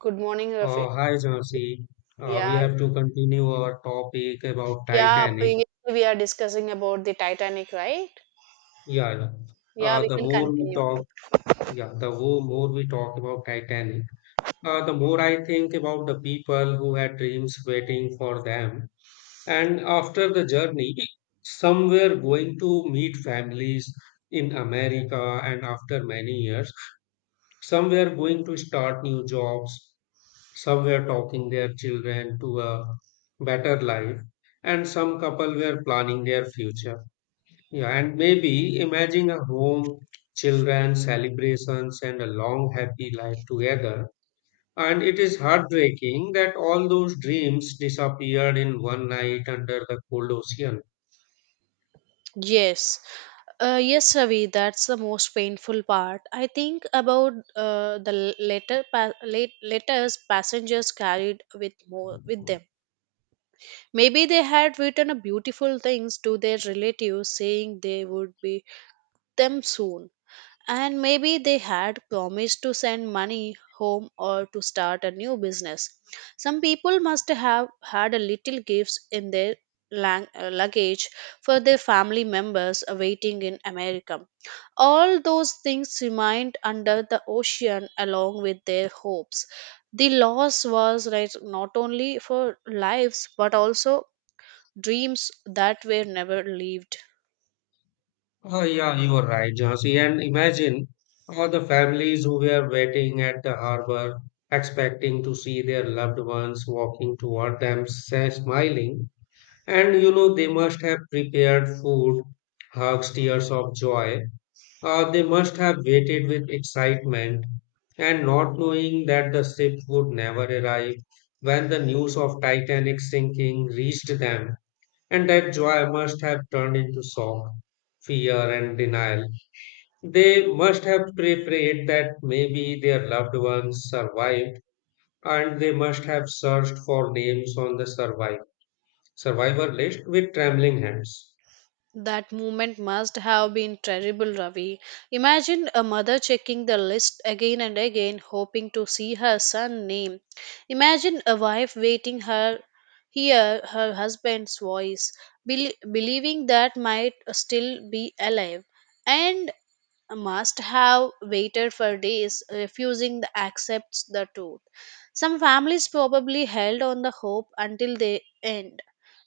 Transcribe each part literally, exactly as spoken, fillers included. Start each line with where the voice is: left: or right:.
right: Good morning, Rafi.
left: Uh, hi, Jansi. Uh, we
right: Yeah,
left: have to continue our topic about
right: yeah.
left: Titanic.
right: Previously, we are discussing about the Titanic, right?
left: Yeah, yeah.
right: Yeah,
left: Uh,
right: we
left: the
right: can
left: more we
right: continue.
left: talk, yeah, the wo- more we talk about Titanic, uh, the more I think about the people who had dreams waiting for them. And after the journey, some were going to meet families in America, and after many years, some were going to start new jobs. Some were talking their children to a better life, and some couple were planning their future. Yeah, and maybe imagining a home, children, celebrations, and a long happy life together. And it is heartbreaking that all those dreams disappeared in one night under the cold ocean.
right: Yes, uh, yes, Ravi. That's the most painful part. I think about uh, the letter, pa- late letters passengers carried with more with them. Maybe they had written a beautiful things to their relatives, saying they would be them soon. And maybe they had promised to send money home or to start a new business. Some people must have had a little gifts in their lang- uh, luggage for their family members awaiting in America. All those things remained under the ocean along with their hopes. The loss was right not only for lives but also dreams that were never lived.
left: Oh, yeah, you are right, Jhansi. And imagine all the families who were waiting at the harbor, expecting to see their loved ones walking toward them, sa- smiling. And you know, they must have prepared food, hugs, tears of joy. Uh, they must have waited with excitement and not knowing that the ship would never arrive when the news of Titanic sinking reached them and that joy must have turned into shock, fear, and denial. They must have pray- prayed that maybe their loved ones survived, and they must have searched for names on the survive, survivor list with trembling hands.
right: That moment must have been terrible, Ravi. Imagine a mother checking the list again and again, hoping to see her son name. Imagine a wife waiting her hear her husband's voice, bel- believing that might still be alive. And must have waited for days, refusing to accept the truth. Some families probably held on the hope until the end,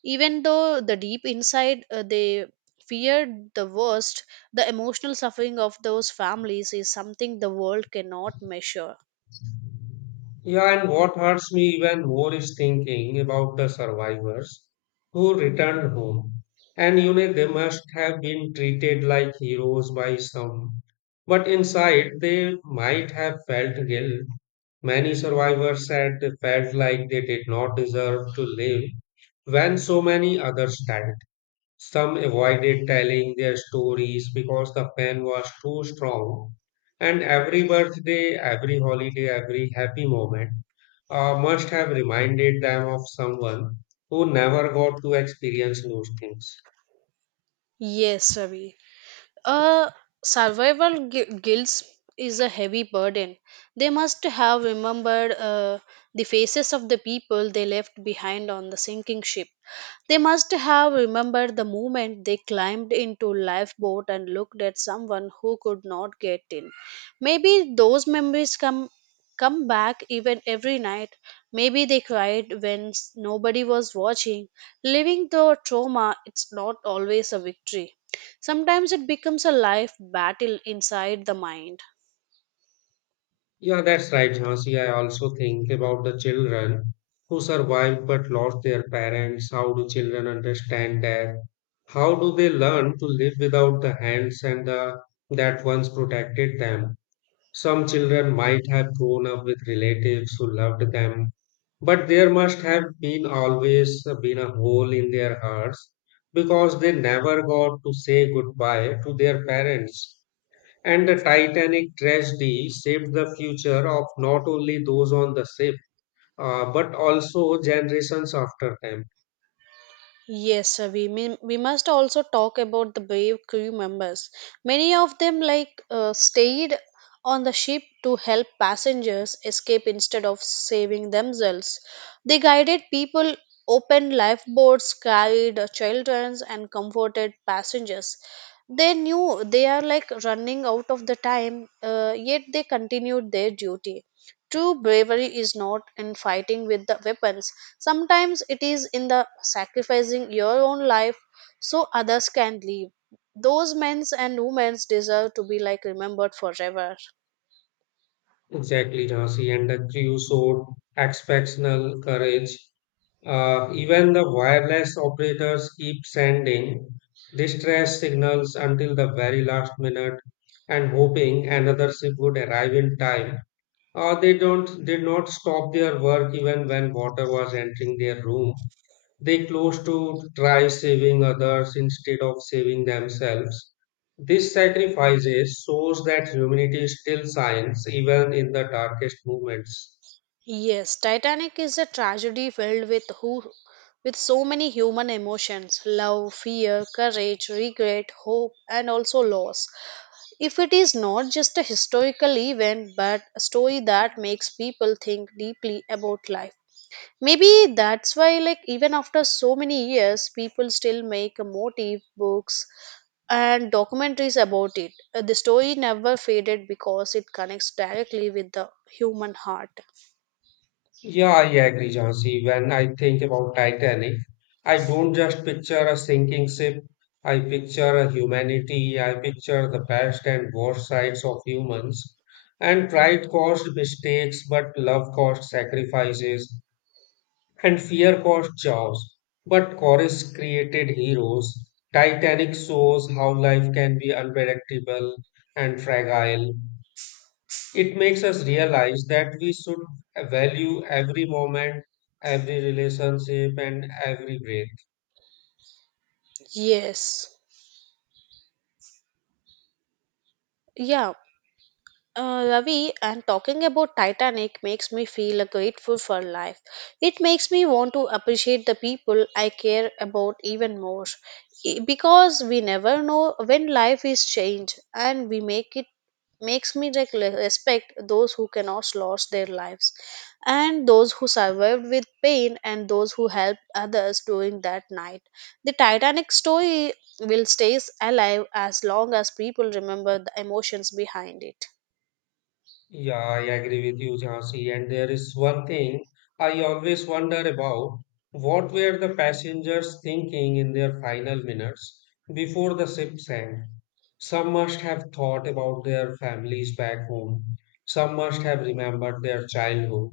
right: even though the deep inside uh, they feared the worst. The emotional suffering of those families is something the world cannot measure.
left: Yeah, and what hurts me even more is thinking about the survivors who returned home. And you know, they must have been treated like heroes by some, but inside they might have felt guilt. Many survivors said they felt like they did not deserve to live when so many others died. Some avoided telling their stories because the pain was too strong. And every birthday, every holiday, every happy moment uh, must have reminded them of someone who never got to experience those things.
right: Yes, Ravi. Uh, survival gu- guilt is a heavy burden. They must have remembered uh, the faces of the people they left behind on the sinking ship. They must have remembered the moment they climbed into lifeboat and looked at someone who could not get in. Maybe those memories come come back even every night. Maybe they cried when s- nobody was watching. Living the trauma, it's not always a victory. Sometimes it becomes a life battle inside the mind.
left: Yeah, that's right, Jhansi. I also think about the children who survived but lost their parents. How do children understand that? How do they learn to live without the hands and the that once protected them? Some children might have grown up with relatives who loved them, but there must have been always been a hole in their hearts because they never got to say goodbye to their parents. And the Titanic tragedy shaped the future of not only those on the ship, uh, but also generations after them.
right: Yes, uh, we mean we must also talk about the brave crew members. Many of them like uh, stayed on the ship to help passengers escape instead of saving themselves. They guided people, opened lifeboats, carried uh, children, and comforted passengers. They knew they are like running out of the time, uh, yet they continued their duty. True bravery is not in fighting with the weapons. Sometimes it is in the sacrificing your own life so others can live. Those men and women deserve to be like remembered forever.
left: Exactly, Jhansi. And the crew showed exceptional courage. Uh, even the wireless operators keep sending distress signals until the very last minute and hoping another ship would arrive in time. Uh, they don't did not stop their work even when water was entering their room. They close to try saving others instead of saving themselves. This sacrifices shows that humanity still shines even in the darkest moments.
right: Yes, Titanic is a tragedy filled with who with so many human emotions love, fear, courage, regret, hope, and also loss. If it is not just a historical event but a story that makes people think deeply about life. Maybe that's why, like, even after so many years, people still make motive books and documentaries about it. Uh, The story never faded because it connects directly with the human heart.
left: Yeah, I agree, Jhansi. When I think about Titanic, I don't just picture a sinking ship. I picture a humanity. I picture the best and worst sides of humans. And pride caused mistakes, but love caused sacrifices. And fear caused chaos, but chorus created heroes. Titanic shows how life can be unpredictable and fragile. It makes us realize that we should value every moment, every relationship, and every breath.
right: Yes. Yeah, Uh, Ravi, and talking about Titanic makes me feel uh, grateful for life. It makes me want to appreciate the people I care about even more. I- Because we never know when life is changed and we make it makes me like le- respect those who cannot lost their lives and those who survived with pain and those who helped others during that night. The Titanic story will stays alive as long as people remember the emotions behind it.
left: Yeah, I agree with you, Jhansi. And there is one thing I always wonder about. What were the passengers thinking in their final minutes before the ship sank? Some must have thought about their families back home. Some must have remembered their childhood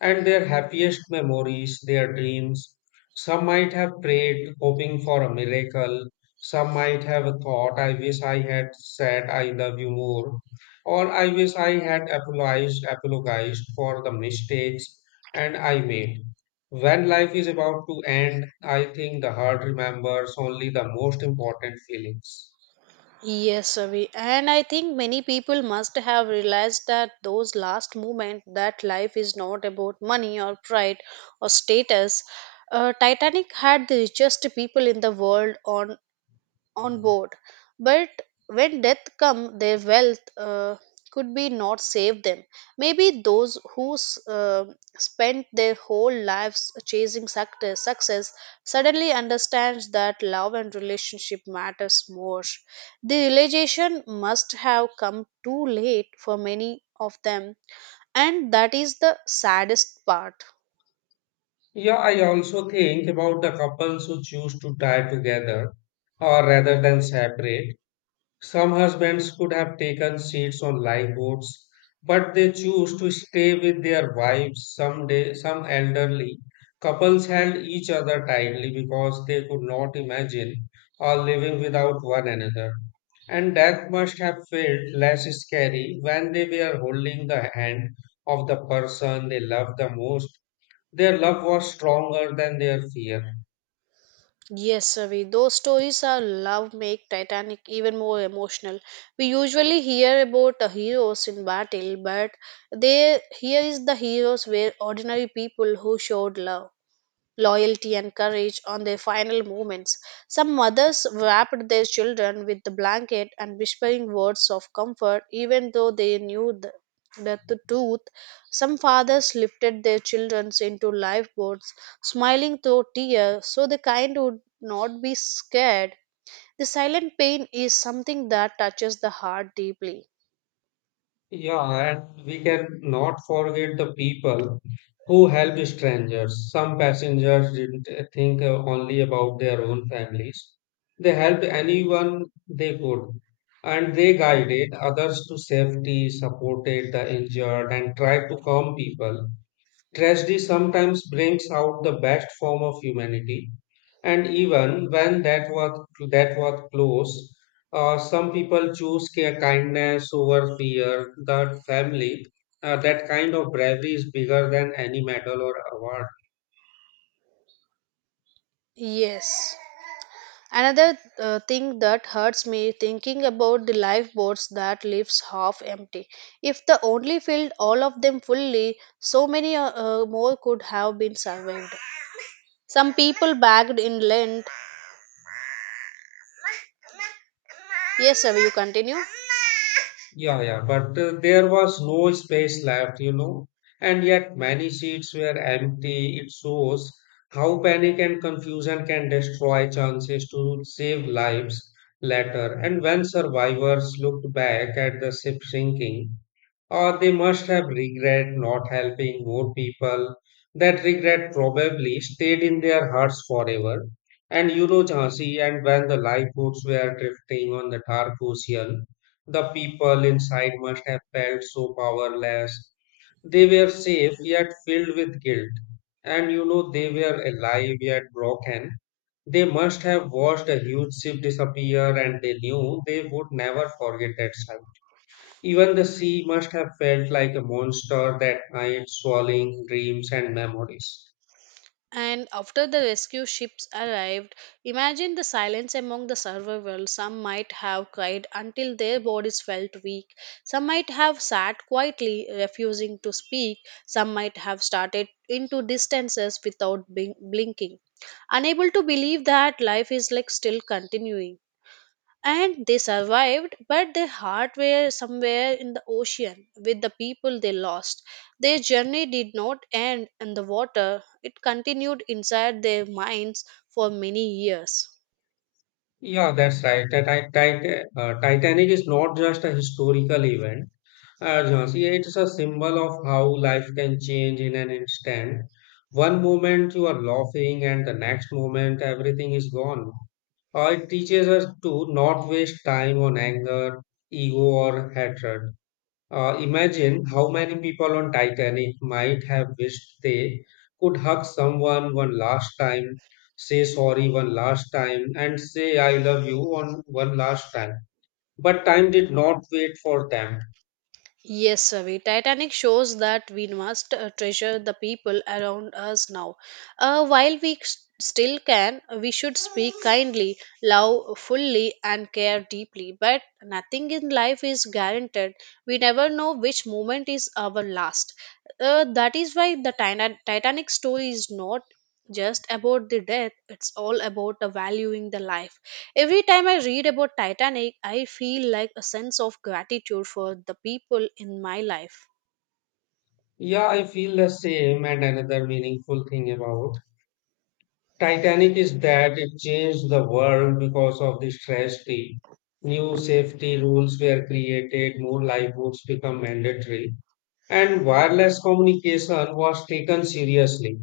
left: and their happiest memories, their dreams. Some might have prayed, hoping for a miracle. Some might have thought, I wish I had said I love you more. Or I wish I had apologized, apologized for the mistakes and I made. When life is about to end, I think the heart remembers only the most important feelings.
right: Yes, Ravi. And I think many people must have realized that those last moments that life is not about money or pride or status. Uh, Titanic had the richest people in the world on on board. But when death come, their wealth uh, could be not save them. Maybe those who s- uh, spent their whole lives chasing success, success suddenly understands that love and relationship matters more. The realization must have come too late for many of them, and that is the saddest part.
left: Yeah, I also think about the couples who choose to die together or rather than separate. Some husbands could have taken seats on lifeboats, but they choose to stay with their wives. Some day, some elderly couples held each other tightly because they could not imagine or living without one another. And death must have felt less scary when they were holding the hand of the person they loved the most. Their love was stronger than their fear.
right: Yes, Ravi. Those stories are love make Titanic even more emotional. We usually hear about the heroes in battle, but they here is the heroes were ordinary people who showed love loyalty, and courage on their final moments. Some mothers wrapped their children with the blanket and whispering words of comfort, even though they knew the, that the truth. Some fathers lifted their children into lifeboats, smiling through tears, so the kind would not be scared. The silent pain is something that touches the heart deeply.
left: Yeah, and we can not forget the people who helped strangers. Some passengers didn't think uh, only about their own families. They helped anyone they could, and they guided others to safety, supported the injured, and tried to calm people. Tragedy sometimes brings out the best form of humanity, and even when that was that was close, uh, some people choose care, kindness over fear. That family, uh, that kind of bravery is bigger than any medal or award.
right: Yes. Another uh, thing that hurts me thinking about the lifeboats that leaves half empty. If the only filled all of them fully, so many uh, uh, more could have been survived. Some people bagged in lint. Yes, sir, you continue.
left: Yeah, yeah, but uh, there was no space left, you know, and yet many seats were empty. It shows how panic and confusion can destroy chances to save lives later. And when survivors looked back at the ship sinking, or they must have regret not helping more people. That regret probably stayed in their hearts forever. And you know, Jhansi, and when the lifeboats were drifting on the dark ocean, the people inside must have felt so powerless. They were safe yet filled with guilt. And you know, they were alive yet broken. They must have watched a huge ship disappear and they knew they would never forget that sight. Even the sea must have felt like a monster that night, swallowing dreams and memories.
right: And after the rescue ships arrived, imagine the silence among the survivors. Some might have cried until their bodies felt weak. Some might have sat quietly, refusing to speak. Some might have started into distances without bing- blinking, unable to believe that life is like still continuing and they survived but their heart were somewhere in the ocean with the people they lost their journey did not end in the water it continued inside their minds for many years.
left: Yeah, that's right. The Ti- Ti- uh, Titanic is not just a historical event, uh, Jhansi, it's a symbol of how life can change in an instant. One moment you are laughing, and the next moment everything is gone. Uh, it teaches us to not waste time on anger, ego, or hatred. Uh, imagine how many people on Titanic might have wished they could hug someone one last time, say sorry one last time, and say I love you on one last time. But time did not wait for them.
right: Yes, Ravi. Titanic shows that we must uh, treasure the people around us now. Uh, while we s- still can, we should speak kindly, love fully, and care deeply. But nothing in life is guaranteed. We never know which moment is our last. Uh, that is why the Tina- Titanic story is not just about the death, it's all about the valuing the life. Every time I read about Titanic, I feel like a sense of gratitude for the people in my life.
left: Yeah, I feel the same, and another meaningful thing about Titanic is that it changed the world because of the tragedy. New safety rules were created, more lifeboats become mandatory and wireless communication was taken seriously.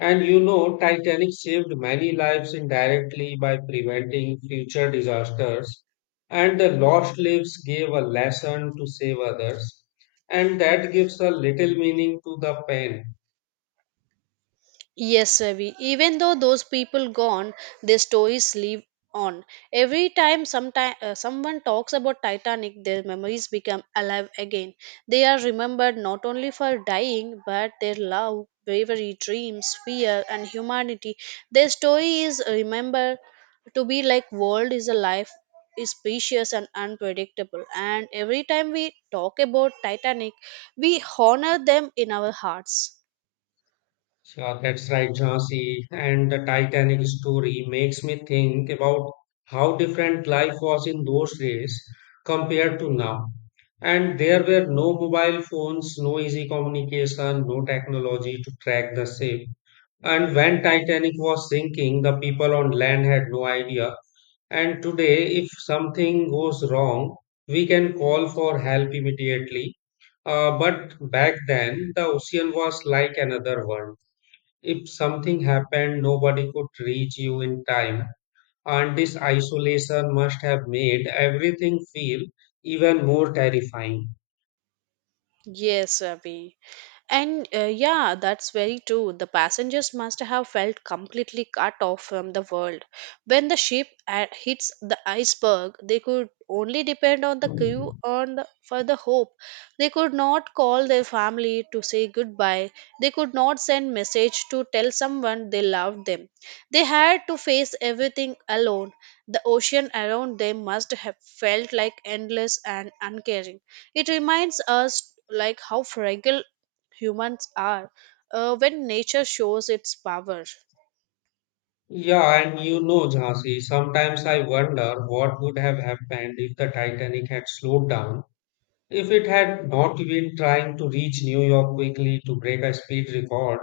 left: And you know, Titanic saved many lives indirectly by preventing future disasters. And the lost lives gave a lesson to save others. And that gives a little meaning to the pain.
right: Yes, Ravi. Even though those people gone, their stories live on. Every time sometime, uh, someone talks about Titanic, their memories become alive again. They are remembered not only for dying, but their love, bravery, dreams, fear, and humanity. Their story is remembered to be like world is a life is precious and unpredictable, and every time we talk about Titanic we honor them in our hearts.
left: Yeah, that's right, Jhansi. And the Titanic story makes me think about how different life was in those days compared to now. And there were no mobile phones, no easy communication, no technology to track the ship. And when Titanic was sinking, the people on land had no idea. And today, if something goes wrong, we can call for help immediately. Uh, but back then, the ocean was like another world. If something happened, nobody could reach you in time, and this isolation must have made everything feel even more terrifying.
right: Yes, Ravi. And uh, yeah, that's very true. The passengers must have felt completely cut off from the world. When the ship uh, hits the iceberg, they could only depend on the crew on the, for the hope. They could not call their family to say goodbye. They could not send message to tell someone they loved them. They had to face everything alone. The ocean around them must have felt like endless and uncaring. It reminds us like how fragile humans are uh, when nature shows its power.
left: Yeah, and you know, Jhansi, sometimes I wonder what would have happened if the Titanic had slowed down. If it had not been trying to reach New York quickly to break a speed record,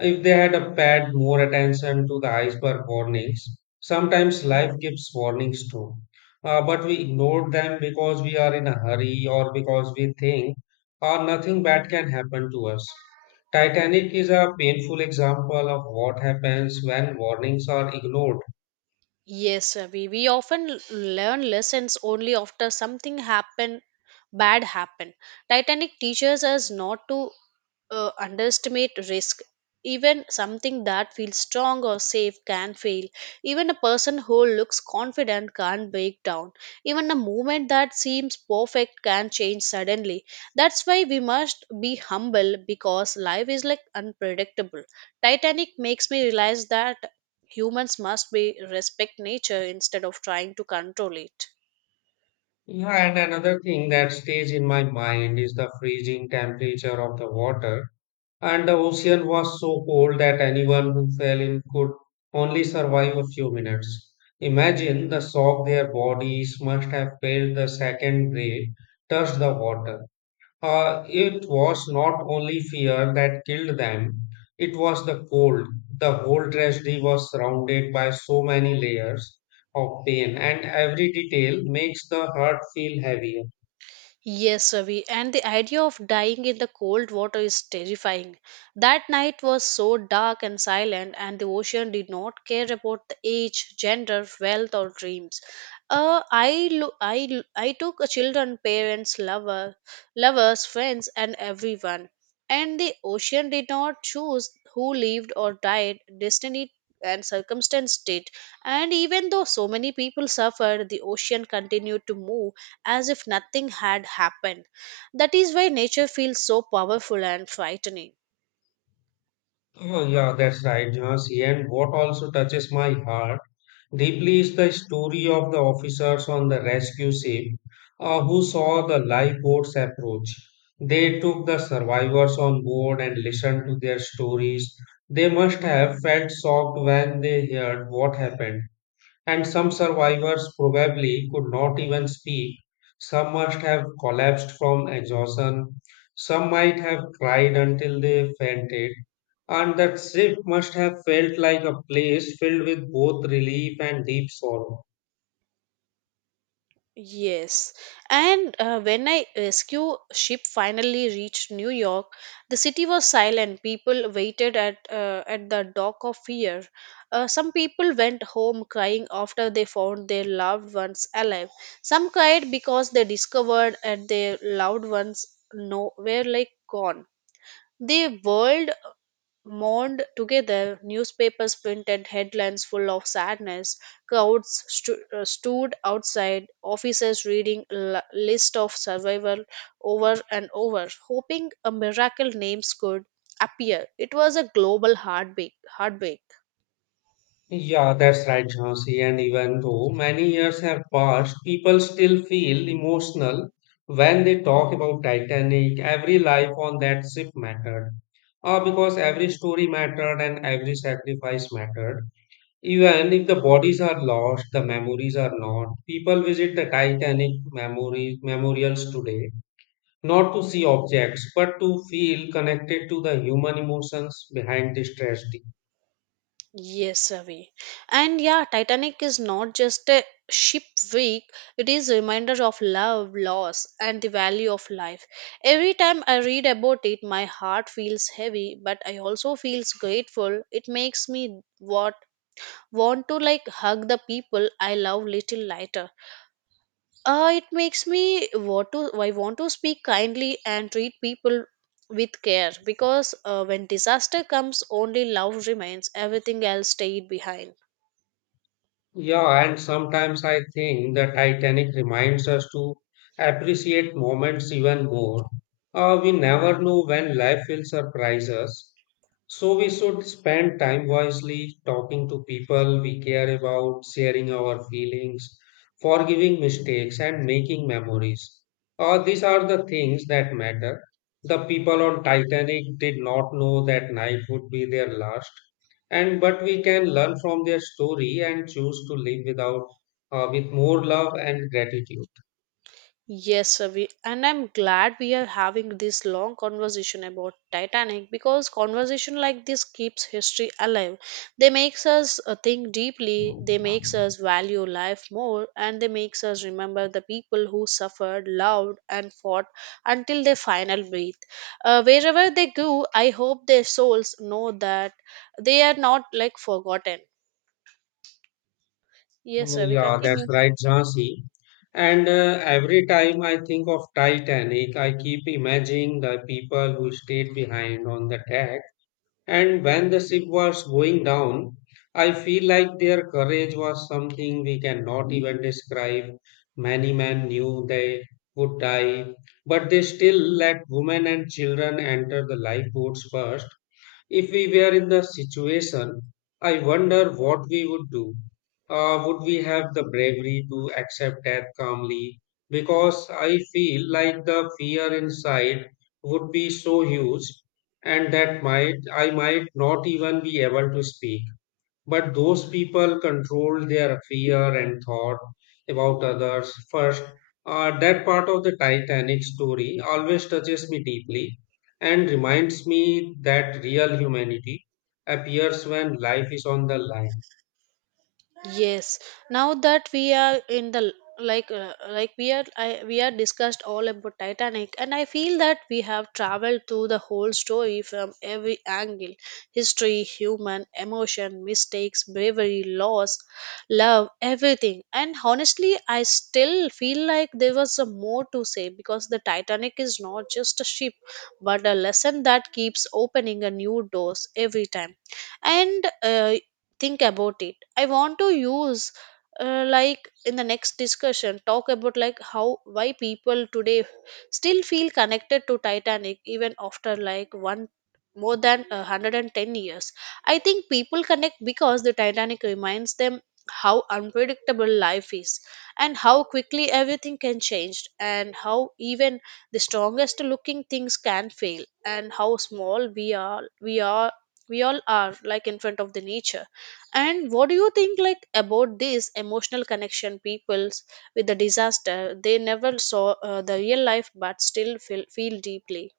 left: if they had uh, paid more attention to the iceberg warnings, sometimes life gives warnings too. Uh, but we ignore them because we are in a hurry or because we think uh, nothing bad can happen to us. Titanic is a painful example of what happens when warnings are ignored.
right: Yes, Ravi, we often l- learn lessons only after something happen bad happen. Titanic teaches us not to uh, underestimate risk. Even something that feels strong or safe can fail. Even a person who looks confident can break down. Even a movement that seems perfect can change suddenly. That's why we must be humble because life is like unpredictable. Titanic makes me realize that humans must be respect nature instead of trying to control it.
left: Yeah, and another thing that stays in my mind is the freezing temperature of the water. And the ocean was so cold that anyone who fell in could only survive a few minutes. Imagine the shock their bodies must have felt the second they touched the water. Uh, it was not only fear that killed them, it was the cold. The whole tragedy was surrounded by so many layers of pain, and every detail makes the heart feel heavier.
right: Yes, Ravi, and the idea of dying in the cold water is terrifying. That night was so dark and silent, and the ocean did not care about the age, gender, wealth, or dreams. Uh, I, lo- I, lo- I took a children, parents, lover, lovers, friends, and everyone. And the ocean did not choose who lived or died. Destiny and circumstance did. And even though so many people suffered, the ocean continued to move as if nothing had happened. That is why nature feels so powerful and frightening.
left: Oh, yeah, that's right, Jhansi. And what also touches my heart deeply is the story of the officers on the rescue ship uh, who saw the lifeboats approach. They took the survivors on board and listened to their stories. They must have felt shocked when they heard what happened and some survivors probably could not even speak. Some must have collapsed from exhaustion. Some might have cried until they fainted. And that ship must have felt like a place filled with both relief and deep sorrow.
right: Yes, and uh, when I rescue ship finally reached New York, the city was silent. People waited at uh, at the dock of fear. Uh, some people went home crying after they found their loved ones alive. Some cried because they discovered that their loved ones nowhere like gone. The world mourned together, newspapers printed headlines full of sadness. Crowds stu- uh, stood outside offices reading a list of survival over and over, hoping a miracle names could appear. It was a global heartbreak. heartbreak.
left: Yeah, that's right, Jhansi. And even though many years have passed, people still feel emotional when they talk about Titanic. Every life on that ship mattered. Uh, because every story mattered and every sacrifice mattered. Even if the bodies are lost, the memories are not. People visit the Titanic memory, memorials today, not to see objects, but to feel connected to the human emotions behind this tragedy.
right: Yes, Avi. And yeah, Titanic is not just a ship week, it is a reminder of love, loss, and the value of life. Every time I read about it, my heart feels heavy, but I also feels grateful. It makes me what want to like hug the people I love little lighter. Uh, it makes me want to I want to speak kindly and treat people with care because uh, when disaster comes only love remains everything else stayed behind.
left: Yeah, and sometimes I think the Titanic reminds us to appreciate moments even more. Uh, we never know when life will surprise us, so we should spend time wisely talking to people we care about, sharing our feelings, forgiving mistakes, and making memories. Uh, these are the things that matter. The people on Titanic did not know that night would be their last, and but we can learn from their story and choose to live without uh, with more love and gratitude.
right: Yes, Ravi, and I'm glad we are having this long conversation about Titanic because conversation like this keeps history alive. They makes us uh, think deeply, they makes us value life more, and they makes us remember the people who suffered, loved, and fought until their final breath. Uh, wherever they go, I hope their souls know that they are not like forgotten. Yes,
left: Oh,
right: Ravi,
left: yeah, that's
right: continue.
left: right, Jhansi. And uh, every time I think of Titanic, I keep imagining the people who stayed behind on the deck. And when the ship was going down, I feel like their courage was something we cannot even describe. Many men knew they would die, but they still let women and children enter the lifeboats first. If we were in the situation, I wonder what we would do. Uh, would we have the bravery to accept death calmly? Because I feel like the fear inside would be so huge, and that might I might not even be able to speak. But those people control their fear and thought about others first. Uh, that part of the Titanic story always touches me deeply and reminds me that real humanity appears when life is on the line.
right: Yes, now that we are in the like uh, like we are I, we are discussed all about Titanic and I feel that we have traveled through the whole story from every angle, history, human emotion, mistakes, bravery, loss, love, everything, and honestly I still feel like there was a more to say because the Titanic is not just a ship but a lesson that keeps opening a new doors every time. And uh, think about it. I want to use uh, like in the next discussion talk about like how why people today still feel connected to Titanic even after like one more than uh, one hundred and ten years. I think people connect because the Titanic reminds them how unpredictable life is, and how quickly everything can change, and how even the strongest looking things can fail, and how small we are we are we all are like in front of the nature. And what do you think like about this emotional connection peoples with the disaster? They never saw uh, the real life but still feel, feel deeply.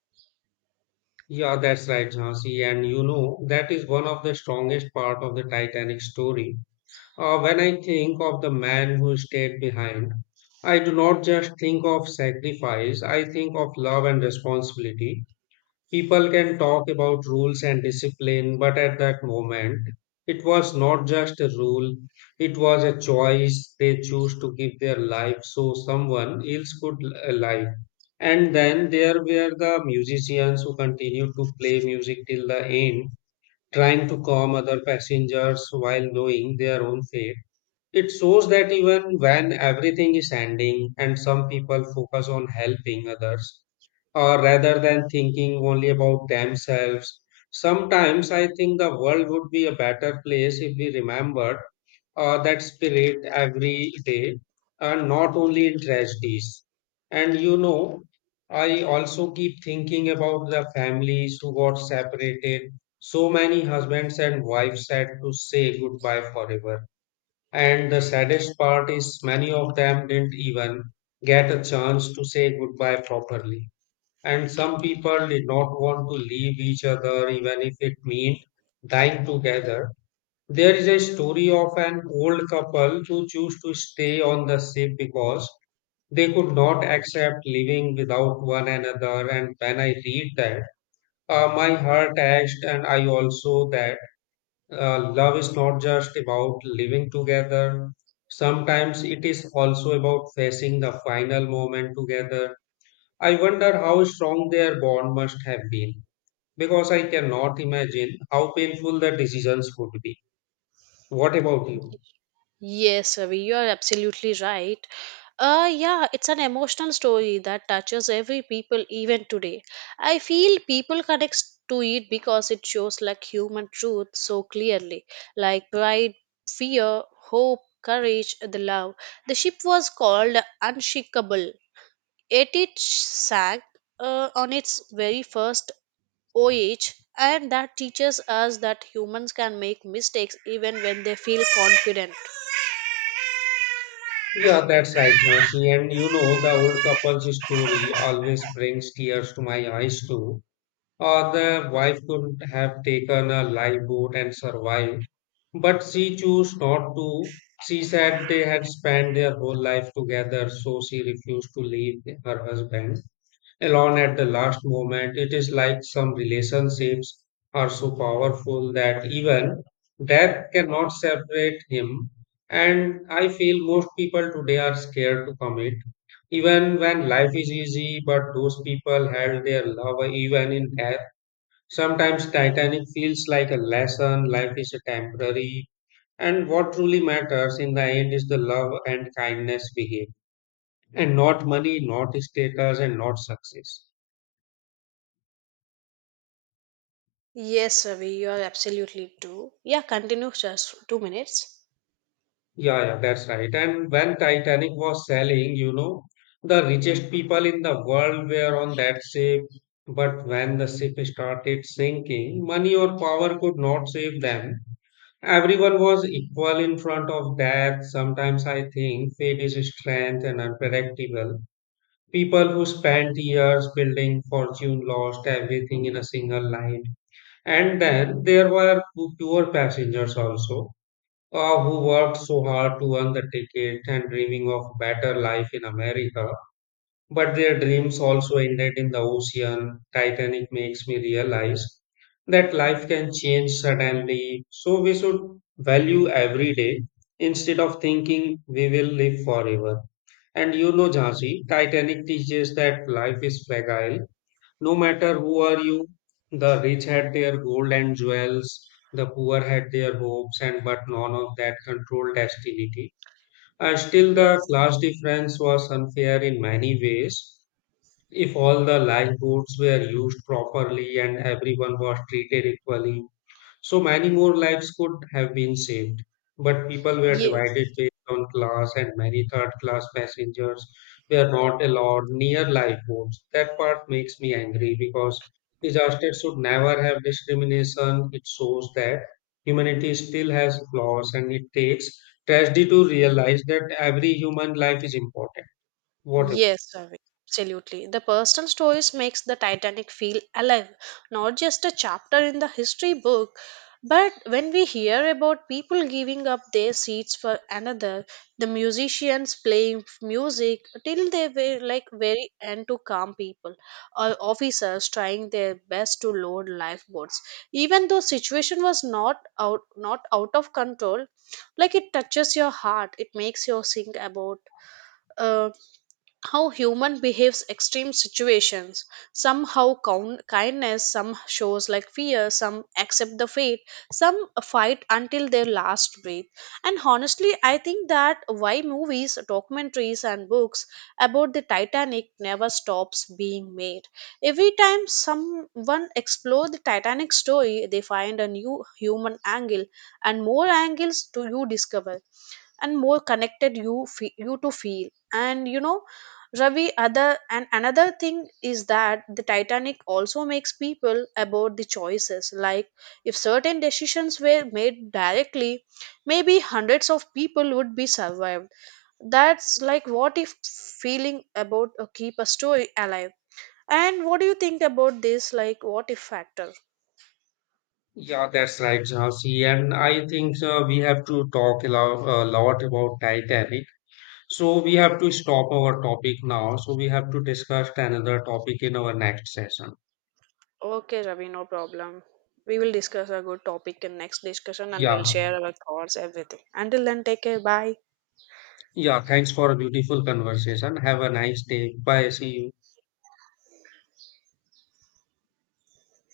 left: Yeah, that's right, Jhansi. And you know, that is one of the strongest part of the Titanic story. Uh, when I think of the man who stayed behind, I do not just think of sacrifice, I think of love and responsibility. People can talk about rules and discipline, but at that moment, it was not just a rule, it was a choice. They chose to give their life so someone else could l- live. And then there were the musicians who continued to play music till the end, trying to calm other passengers while knowing their own fate. It shows that even when everything is ending and some people focus on helping others, uh, rather than thinking only about themselves. Sometimes I think the world would be a better place if we remembered uh, that spirit every day, and not only in tragedies. And you know, I also keep thinking about the families who got separated. So many husbands and wives had to say goodbye forever. And the saddest part is many of them didn't even get a chance to say goodbye properly. And some people did not want to leave each other even if it meant dying together. There is a story of an old couple who chose to stay on the ship because they could not accept living without one another. And when I read that, uh, my heart ached, and I also that uh, love is not just about living together. Sometimes it is also about facing the final moment together. I wonder how strong their bond must have been, because I cannot imagine how painful the decisions would be. What about you?
right: Yes, Ravi, you are absolutely right. Uh, yeah, it's an emotional story that touches every people even today. I feel people connect to it because it shows like human truth so clearly, like pride, fear, hope, courage, the love. The ship was called Unshakable. Yet it sank uh, on its very first OH, and that teaches us that humans can make mistakes even when they feel confident.
left: Yeah, that's right, Jhansi. And you know, the old couple's story always brings tears to my eyes too. Uh, the wife could have taken a lifeboat and survived, but she chose not to. She said they had spent their whole life together, so she refused to leave her husband alone at the last moment. It is like some relationships are so powerful that even death cannot separate him. And I feel most people today are scared to commit, even when life is easy. But those people held their love even in death. Sometimes Titanic feels like a lesson, life is a temporary, and what truly matters in the end is the love and kindness we give, and not money, not status, and not success.
right: Yes, Ravi, you are absolutely true. Yeah, continue just two minutes.
left: Yeah, yeah, that's right. And when Titanic was sailing, you know, the richest people in the world were on that ship. But when the ship started sinking, money or power could not save them. Everyone was equal in front of death. Sometimes I think fate is strange and unpredictable. People who spent years building fortune lost everything in a single night. And then there were poor passengers also, uh, who worked so hard to earn the ticket and dreaming of better life in America. But their dreams also ended in the ocean. Titanic makes me realize that life can change suddenly. So we should value every day instead of thinking we will live forever. And you know, Jhansi, Titanic teaches that life is fragile no matter who are you, the rich had their gold and jewels, the poor had their hopes, and but none of that controlled destiny. Uh, still, the
right: Yes.
left: class difference was unfair in many ways. If all the livelihoods were used properly and everyone was treated equally, so many more lives could have been saved, but people were divided
right: Yes.
left: based on class, and many third class passengers were not allowed near lifeboats. That part makes me angry because disaster should never have discrimination. It shows that humanity still has flaws, and it takes tragedy to realize that every human life is important. What ab-
right: Yes, Ravi, absolutely. The personal stories makes the Titanic feel alive, not just a chapter in the history book. But when we hear about people giving up their seats for another, the musicians playing f- music till they were like very end to calm people, or officers trying their best to load lifeboats, even though situation was not out not out of control, like it touches your heart, it makes you think about. Uh, how human behaves extreme situations, some how coun- kindness, some shows like fear, some accept the fate, some fight until their last breath, and honestly I think that why movies documentaries and books about the Titanic never stops being made. Every time someone explore the Titanic story they find a new human angle, and more angles to you discover, and more connected you fe- you to feel. And you know ravi other and another thing is that the Titanic also makes people about the choices, like if certain decisions were made directly maybe hundreds of people would be survived. That's like what if feeling about uh, keep a story alive. And what do you think about this like what if factor?
left: yeah, that's right, Jhansi. And I think uh, we have to talk a lot, a lot about Titanic. So we have to stop our topic now. So we have to discuss another topic in our next session.
right: Okay, Ravi, no problem. We will discuss a good topic in next discussion and we'll
left: Yeah.
right: share our thoughts, everything. Until then, take care. Bye.
left: Yeah. Thanks for a beautiful conversation. Have a nice day. Bye. See you.